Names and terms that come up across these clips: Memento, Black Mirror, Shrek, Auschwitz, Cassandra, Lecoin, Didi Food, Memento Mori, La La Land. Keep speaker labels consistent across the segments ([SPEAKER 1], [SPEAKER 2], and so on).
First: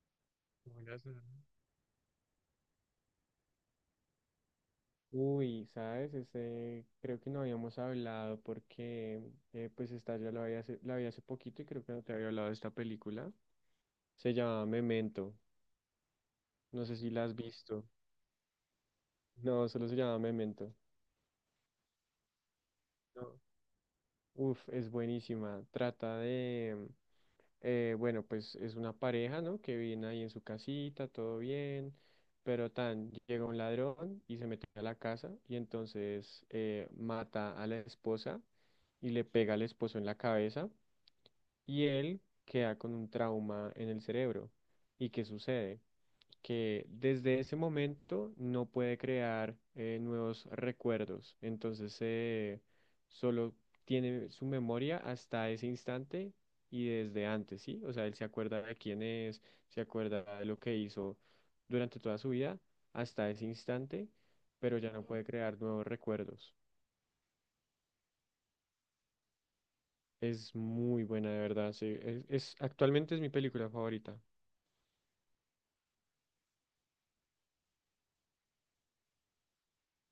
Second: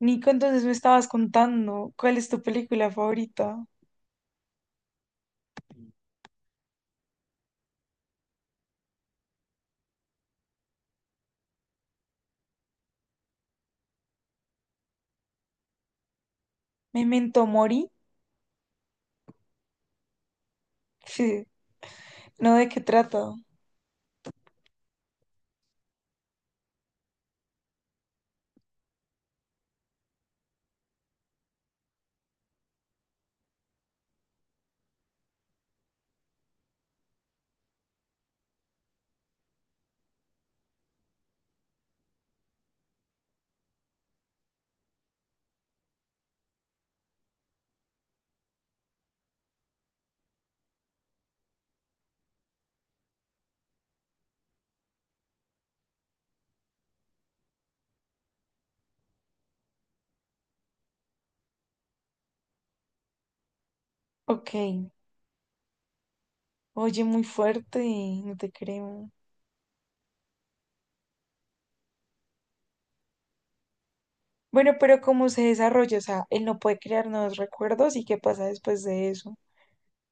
[SPEAKER 1] Nico, entonces me
[SPEAKER 2] Bueno,
[SPEAKER 1] estabas contando cuál es tu película favorita.
[SPEAKER 2] uy, ¿sabes? Creo que no habíamos hablado porque, esta yo la vi hace poquito y creo que no te había hablado de esta película. Se llama Memento. No sé si la has
[SPEAKER 1] ¿Memento
[SPEAKER 2] visto.
[SPEAKER 1] Mori?
[SPEAKER 2] No, solo se llama Memento.
[SPEAKER 1] ¿No, de qué
[SPEAKER 2] No.
[SPEAKER 1] trata?
[SPEAKER 2] Uf, es buenísima. Trata de, eh, bueno, pues es una pareja, ¿no? Que viene ahí en su casita, todo bien, pero tan llega un ladrón y se mete a la casa y entonces mata a la esposa y le pega al esposo en la cabeza y él queda con un trauma en el cerebro. ¿Y qué sucede? Que desde ese momento no puede crear nuevos recuerdos. Entonces, solo tiene su memoria hasta ese instante y desde antes, ¿sí? O sea, él se acuerda de quién es, se acuerda de lo que hizo durante toda su vida hasta ese instante,
[SPEAKER 1] Ok.
[SPEAKER 2] pero ya no puede crear nuevos recuerdos.
[SPEAKER 1] Oye, muy fuerte, no te creo.
[SPEAKER 2] Es muy buena, de verdad, sí. Actualmente es mi película favorita.
[SPEAKER 1] Bueno, pero ¿cómo se desarrolla? O sea, él no puede crear nuevos recuerdos y qué pasa después de eso.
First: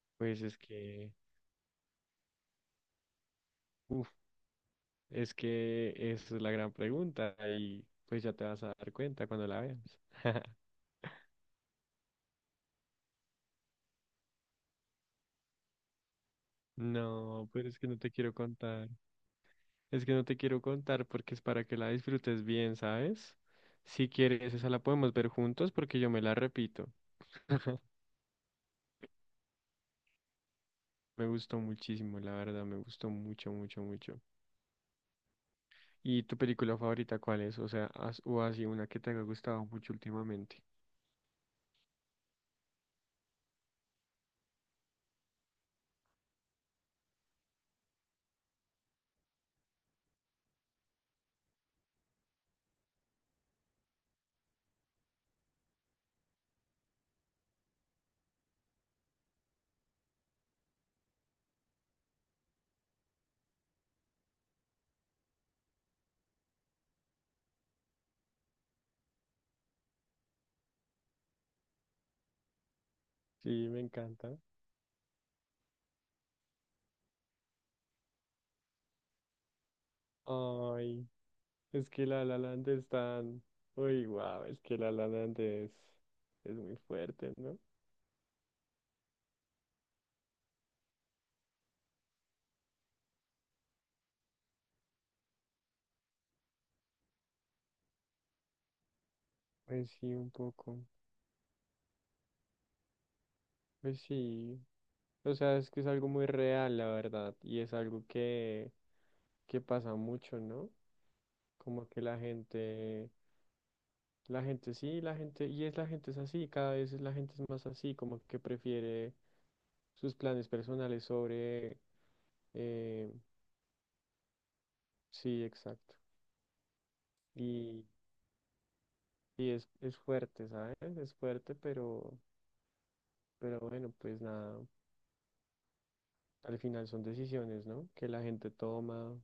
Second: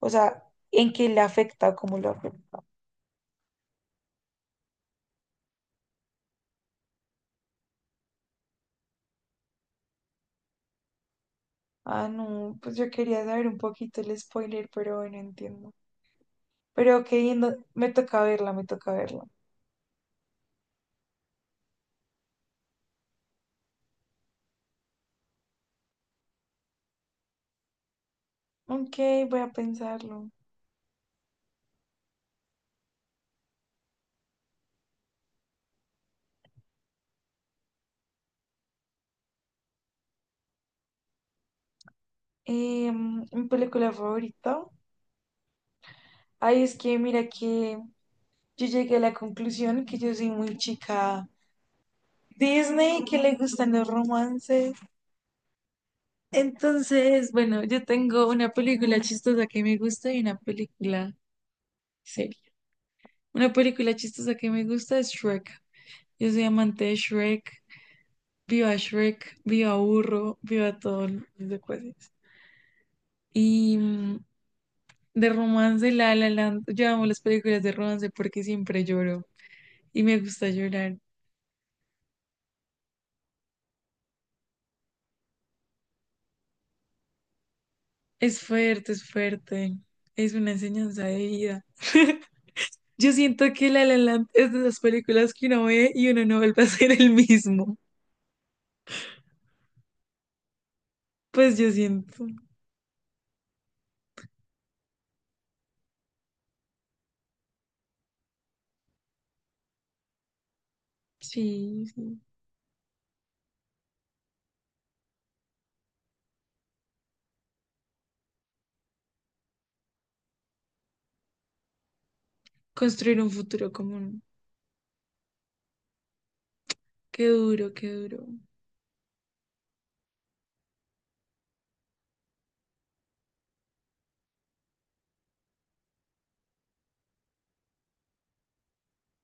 [SPEAKER 1] O
[SPEAKER 2] Pues
[SPEAKER 1] sea,
[SPEAKER 2] es
[SPEAKER 1] ¿en qué
[SPEAKER 2] que,
[SPEAKER 1] le afecta o cómo lo afecta?
[SPEAKER 2] uf, Es que esa es la gran pregunta y pues ya te vas a dar cuenta cuando la veas.
[SPEAKER 1] Ah, no, pues yo quería saber un poquito el spoiler, pero bueno, entiendo. Pero ok,
[SPEAKER 2] No, pero es que
[SPEAKER 1] me
[SPEAKER 2] no te
[SPEAKER 1] toca
[SPEAKER 2] quiero
[SPEAKER 1] verla, me
[SPEAKER 2] contar.
[SPEAKER 1] toca verla.
[SPEAKER 2] Es que no te quiero contar porque es para que la disfrutes bien, ¿sabes? Si quieres, esa la podemos ver juntos porque yo me la repito.
[SPEAKER 1] Ok, voy a pensarlo.
[SPEAKER 2] Me gustó muchísimo, la verdad, me gustó mucho, mucho, mucho. ¿Y tu película favorita cuál es? O sea, o así una que te haya gustado mucho últimamente.
[SPEAKER 1] Mi película favorita. Ay, es que mira que yo llegué a la conclusión que yo soy muy chica Disney, que le gustan los romances. Entonces, bueno, yo tengo una película chistosa que me gusta y una película seria. Una película chistosa que me gusta es Shrek. Yo soy amante de Shrek. Viva Shrek, viva Burro, viva todos los secuaces.
[SPEAKER 2] Sí,
[SPEAKER 1] Y
[SPEAKER 2] me encanta.
[SPEAKER 1] de romance, La La Land. Yo amo las películas de romance porque siempre lloro. Y me gusta llorar.
[SPEAKER 2] Ay, es que La La Land es tan... Uy, wow, es que La La Land es muy fuerte, ¿no?
[SPEAKER 1] Es fuerte, es fuerte. Es una enseñanza de vida. Yo siento que La La Land es de esas películas que uno ve y uno no vuelve a ser el mismo.
[SPEAKER 2] Pues sí, un poco.
[SPEAKER 1] Pues yo siento.
[SPEAKER 2] Pues sí. O sea, es que es algo muy real, la verdad. Y es algo que pasa mucho, ¿no?
[SPEAKER 1] Sí,
[SPEAKER 2] Como que la
[SPEAKER 1] sí.
[SPEAKER 2] gente... La gente sí, la gente... Y es la gente es así, cada vez la gente es más así, como que prefiere sus planes personales sobre... eh,
[SPEAKER 1] Construir un futuro común.
[SPEAKER 2] sí, exacto.
[SPEAKER 1] Qué duro,
[SPEAKER 2] Y,
[SPEAKER 1] qué duro.
[SPEAKER 2] es fuerte, ¿sabes? Es fuerte, pero... Pero bueno, pues nada, al final son decisiones, ¿no? Que la gente toma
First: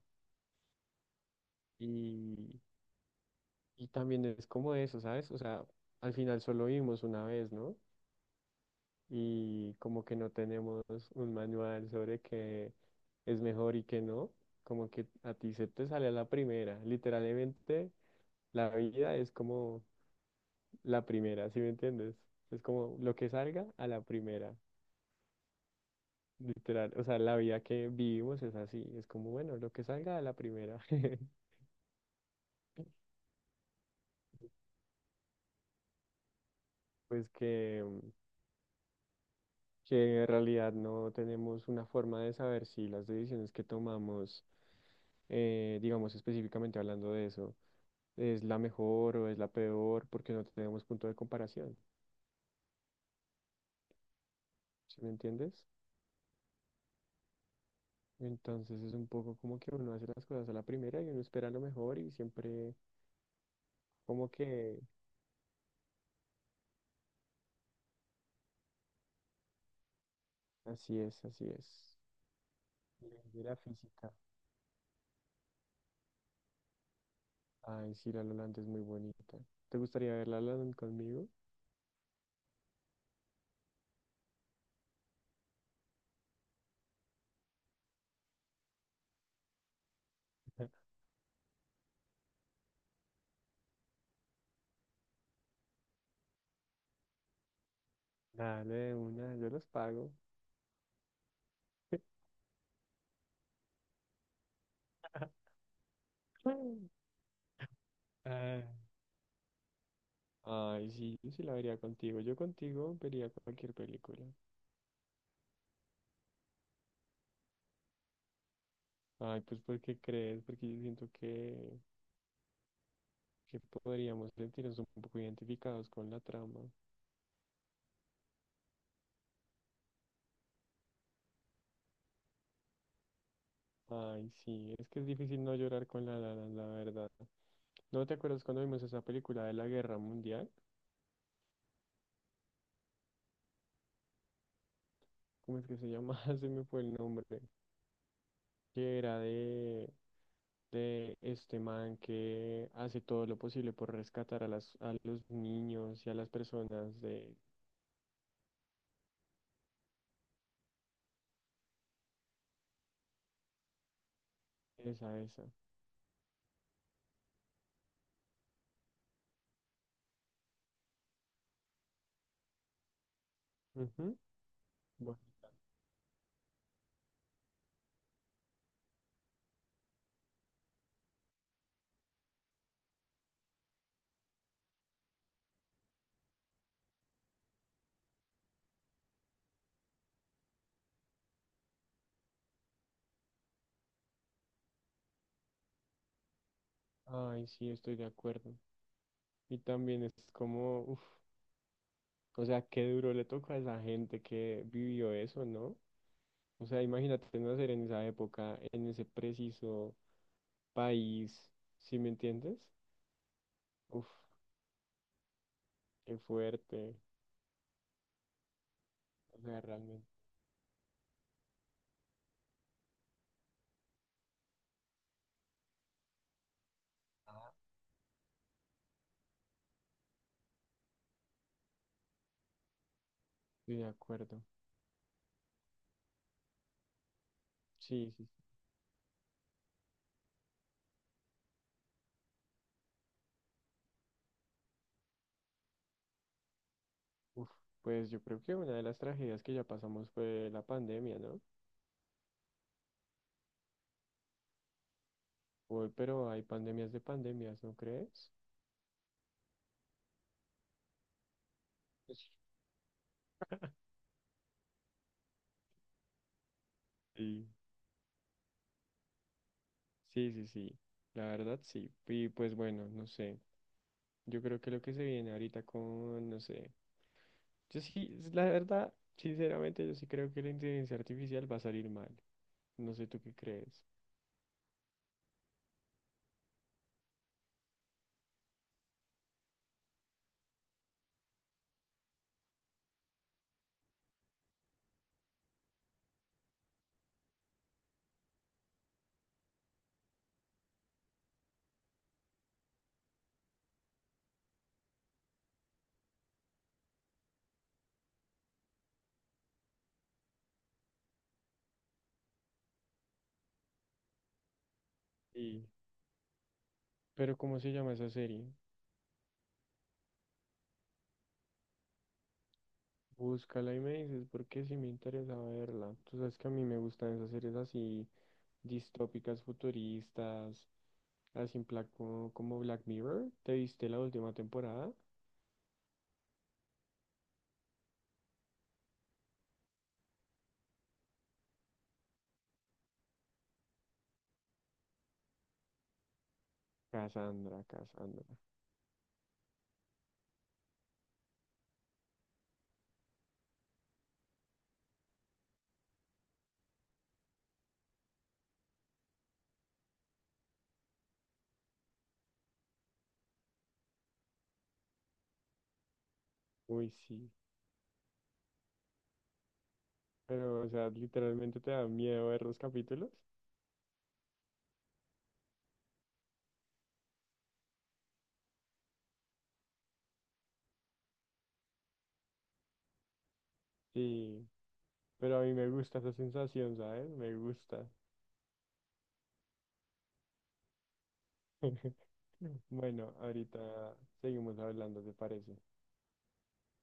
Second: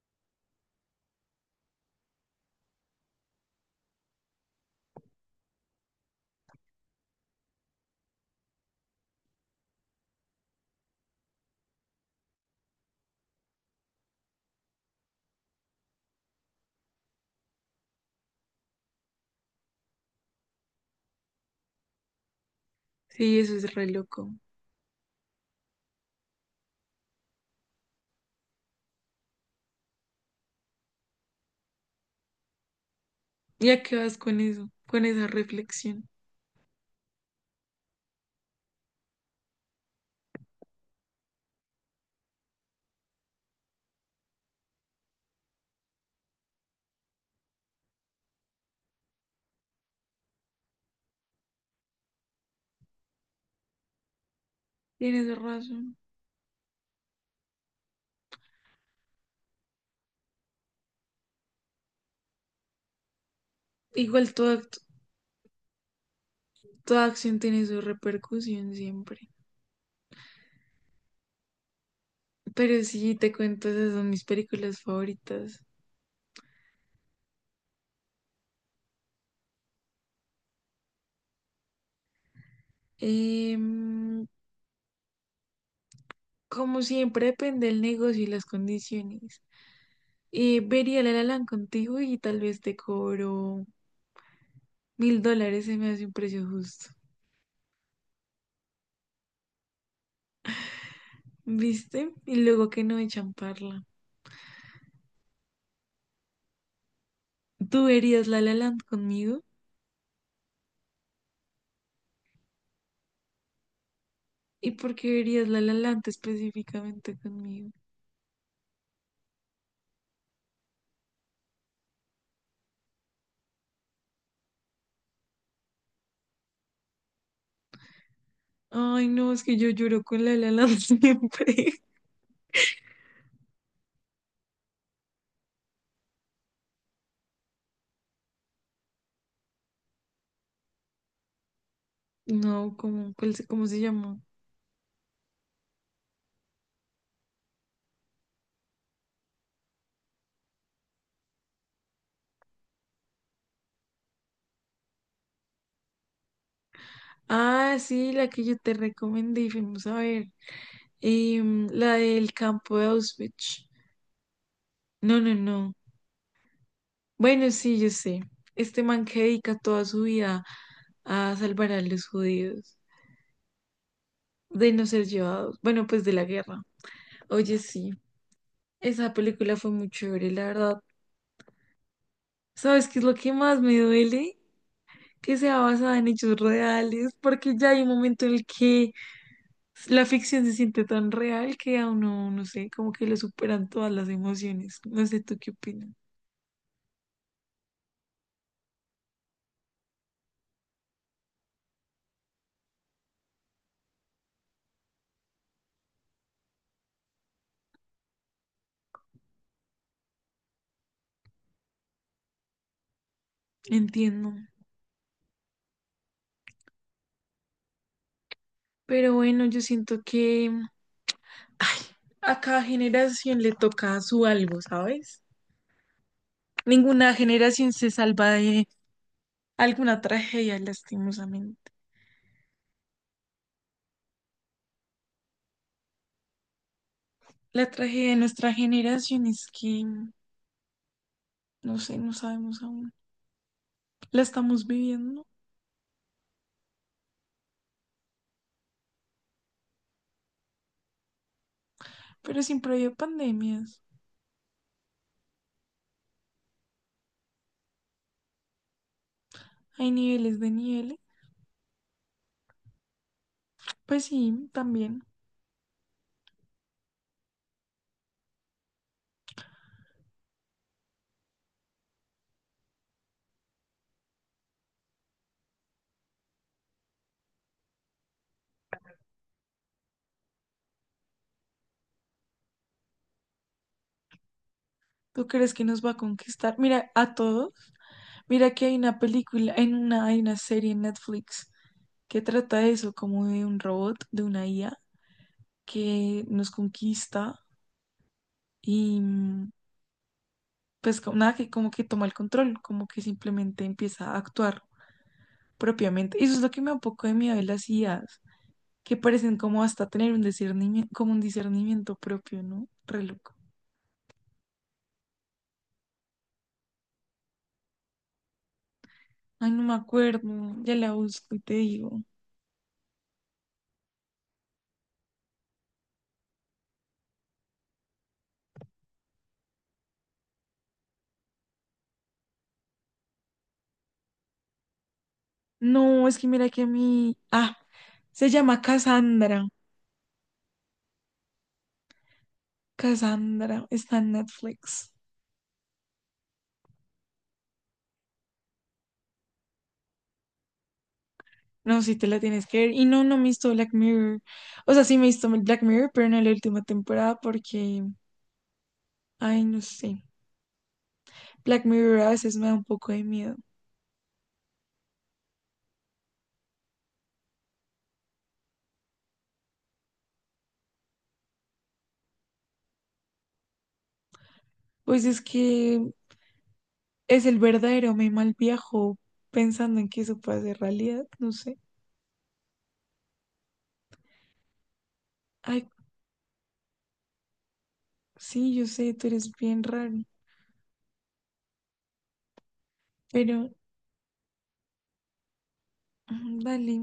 [SPEAKER 2] y, y también es como eso, ¿sabes? O sea, al final solo vivimos una vez, ¿no? Y como que no tenemos un manual sobre qué es mejor y qué no, como que a ti se te sale a la primera. Literalmente, la vida es como la primera, ¿sí me entiendes? Es como lo que
[SPEAKER 1] Sí, eso
[SPEAKER 2] salga
[SPEAKER 1] es re
[SPEAKER 2] a la
[SPEAKER 1] loco.
[SPEAKER 2] primera. Literal, o sea, la vida que vivimos es así, es como, bueno, lo que salga a la primera.
[SPEAKER 1] ¿Y a qué vas con eso? Con esa reflexión.
[SPEAKER 2] pues que, que en realidad no tenemos una forma de saber si las decisiones que tomamos, digamos específicamente hablando de eso, es la mejor o es la peor, porque no tenemos punto de comparación, ¿sí me
[SPEAKER 1] Tienes
[SPEAKER 2] entiendes?
[SPEAKER 1] razón.
[SPEAKER 2] Entonces es un poco como que uno hace las cosas a la primera y uno espera lo mejor y siempre como
[SPEAKER 1] Igual toda, act-
[SPEAKER 2] que
[SPEAKER 1] Toda acción tiene su repercusión siempre.
[SPEAKER 2] así es, así es.
[SPEAKER 1] Pero sí,
[SPEAKER 2] Ley
[SPEAKER 1] te
[SPEAKER 2] de la
[SPEAKER 1] cuento, esas son
[SPEAKER 2] física.
[SPEAKER 1] mis películas favoritas.
[SPEAKER 2] Ay, sí, la Lolanda es muy bonita. ¿Te gustaría ver la Lolanda conmigo?
[SPEAKER 1] Em, Como siempre, depende del negocio y las condiciones. Vería la La Land contigo y tal vez te cobro $1000, se me hace un precio justo.
[SPEAKER 2] Dale, de una, yo los pago.
[SPEAKER 1] ¿Viste? Y luego que no echan parla.
[SPEAKER 2] Mm.
[SPEAKER 1] ¿Tú verías la La
[SPEAKER 2] Ah,
[SPEAKER 1] Land conmigo?
[SPEAKER 2] ay, sí, yo sí la vería contigo. Yo contigo vería cualquier película.
[SPEAKER 1] ¿Y por qué verías la La Land específicamente conmigo?
[SPEAKER 2] Ay, pues porque crees, porque yo siento que podríamos sentirnos un poco identificados con la trama.
[SPEAKER 1] Ay, no, es que yo lloro con la La Land siempre.
[SPEAKER 2] Ay, sí, es que es difícil no llorar con la la Land, la verdad. ¿No te acuerdas cuando vimos esa película de la Guerra Mundial?
[SPEAKER 1] No, ¿cómo, cómo se llamó?
[SPEAKER 2] ¿Cómo es que se llama? Se me fue el nombre. Que era de este man que hace todo lo posible por rescatar a a los niños y a las personas de
[SPEAKER 1] Ah, sí, la que yo te recomendé y fuimos a ver. Em, la del campo de Auschwitz. No,
[SPEAKER 2] esa,
[SPEAKER 1] no,
[SPEAKER 2] esa.
[SPEAKER 1] no. Bueno, sí, yo sé. Este man que dedica toda su vida a salvar a los judíos
[SPEAKER 2] Ujú.
[SPEAKER 1] de no ser
[SPEAKER 2] Bueno,
[SPEAKER 1] llevados, bueno, pues de la guerra. Oye, sí, esa película fue muy chévere, la verdad. ¿Sabes qué es lo que más me duele? Que sea basada en hechos reales, porque ya hay un momento en el que la ficción se siente tan real que a uno, no sé, como que le superan todas las emociones. No sé, ¿tú qué opinas?
[SPEAKER 2] ay, sí, estoy de acuerdo. Y también es como, uf, o sea, qué duro le toca a esa gente que vivió eso, ¿no? O sea, imagínate nacer en esa época, en ese preciso país, ¿sí me entiendes? Uf,
[SPEAKER 1] Entiendo.
[SPEAKER 2] qué fuerte.
[SPEAKER 1] Pero
[SPEAKER 2] O
[SPEAKER 1] bueno, yo
[SPEAKER 2] sea,
[SPEAKER 1] siento
[SPEAKER 2] realmente
[SPEAKER 1] que ay, a cada generación le toca su algo, ¿sabes? Ninguna generación se salva de alguna tragedia, lastimosamente.
[SPEAKER 2] estoy de acuerdo.
[SPEAKER 1] La tragedia
[SPEAKER 2] Sí,
[SPEAKER 1] de
[SPEAKER 2] sí, sí.
[SPEAKER 1] nuestra generación es que, no sé, no sabemos aún. La estamos viviendo,
[SPEAKER 2] Uf, pues yo creo que una de las tragedias que ya pasamos fue la pandemia, ¿no?
[SPEAKER 1] pero siempre hay pandemias.
[SPEAKER 2] Uy, pero hay pandemias de pandemias, ¿no crees?
[SPEAKER 1] Hay niveles de niveles. Pues sí, también.
[SPEAKER 2] Sí. Sí, sí, sí, la verdad sí. Y pues bueno, no sé. Yo creo que lo que se viene ahorita con, no sé. Yo sí, es la verdad, sinceramente, yo sí creo que la inteligencia artificial va a salir mal. No sé tú qué crees.
[SPEAKER 1] ¿Tú crees que nos va a conquistar? Mira, a todos. Mira que hay una película, hay una serie en Netflix que trata de eso, como de un robot, de una IA que nos conquista y pues nada, que como que toma el control, como que simplemente empieza a actuar propiamente. Y eso es lo que me da un poco de miedo de las IAs, que parecen como hasta tener un discernimiento, como un discernimiento propio, ¿no? Re loco.
[SPEAKER 2] Sí. Pero ¿cómo se llama esa serie?
[SPEAKER 1] Ay, no me acuerdo, ya la busco y te digo.
[SPEAKER 2] Búscala y me dices, porque sí me interesa verla. Tú sabes que a mí me gustan esas series así, distópicas, futuristas, así en plan como, como Black Mirror. ¿Te viste la última temporada?
[SPEAKER 1] No, es que mira que a mí, ah, se llama Cassandra. Cassandra está en Netflix.
[SPEAKER 2] Cassandra, Cassandra.
[SPEAKER 1] No, si te la tienes que ver. Y no, no me he visto Black Mirror. O sea, sí me he visto Black Mirror, pero no la última temporada porque, ay, no sé. Black Mirror a veces me da un poco de miedo.
[SPEAKER 2] Uy, sí. Pero, o sea, literalmente te da miedo ver los capítulos.
[SPEAKER 1] Pues es que es el verdadero me mal viajo pensando en que eso puede ser realidad, no sé.
[SPEAKER 2] Y, pero a mí
[SPEAKER 1] Ay,
[SPEAKER 2] me gusta esa sensación, ¿sabes? Me gusta.
[SPEAKER 1] sí, yo sé, tú eres bien raro,
[SPEAKER 2] Bueno,
[SPEAKER 1] pero
[SPEAKER 2] ahorita seguimos hablando, ¿te parece?
[SPEAKER 1] dale.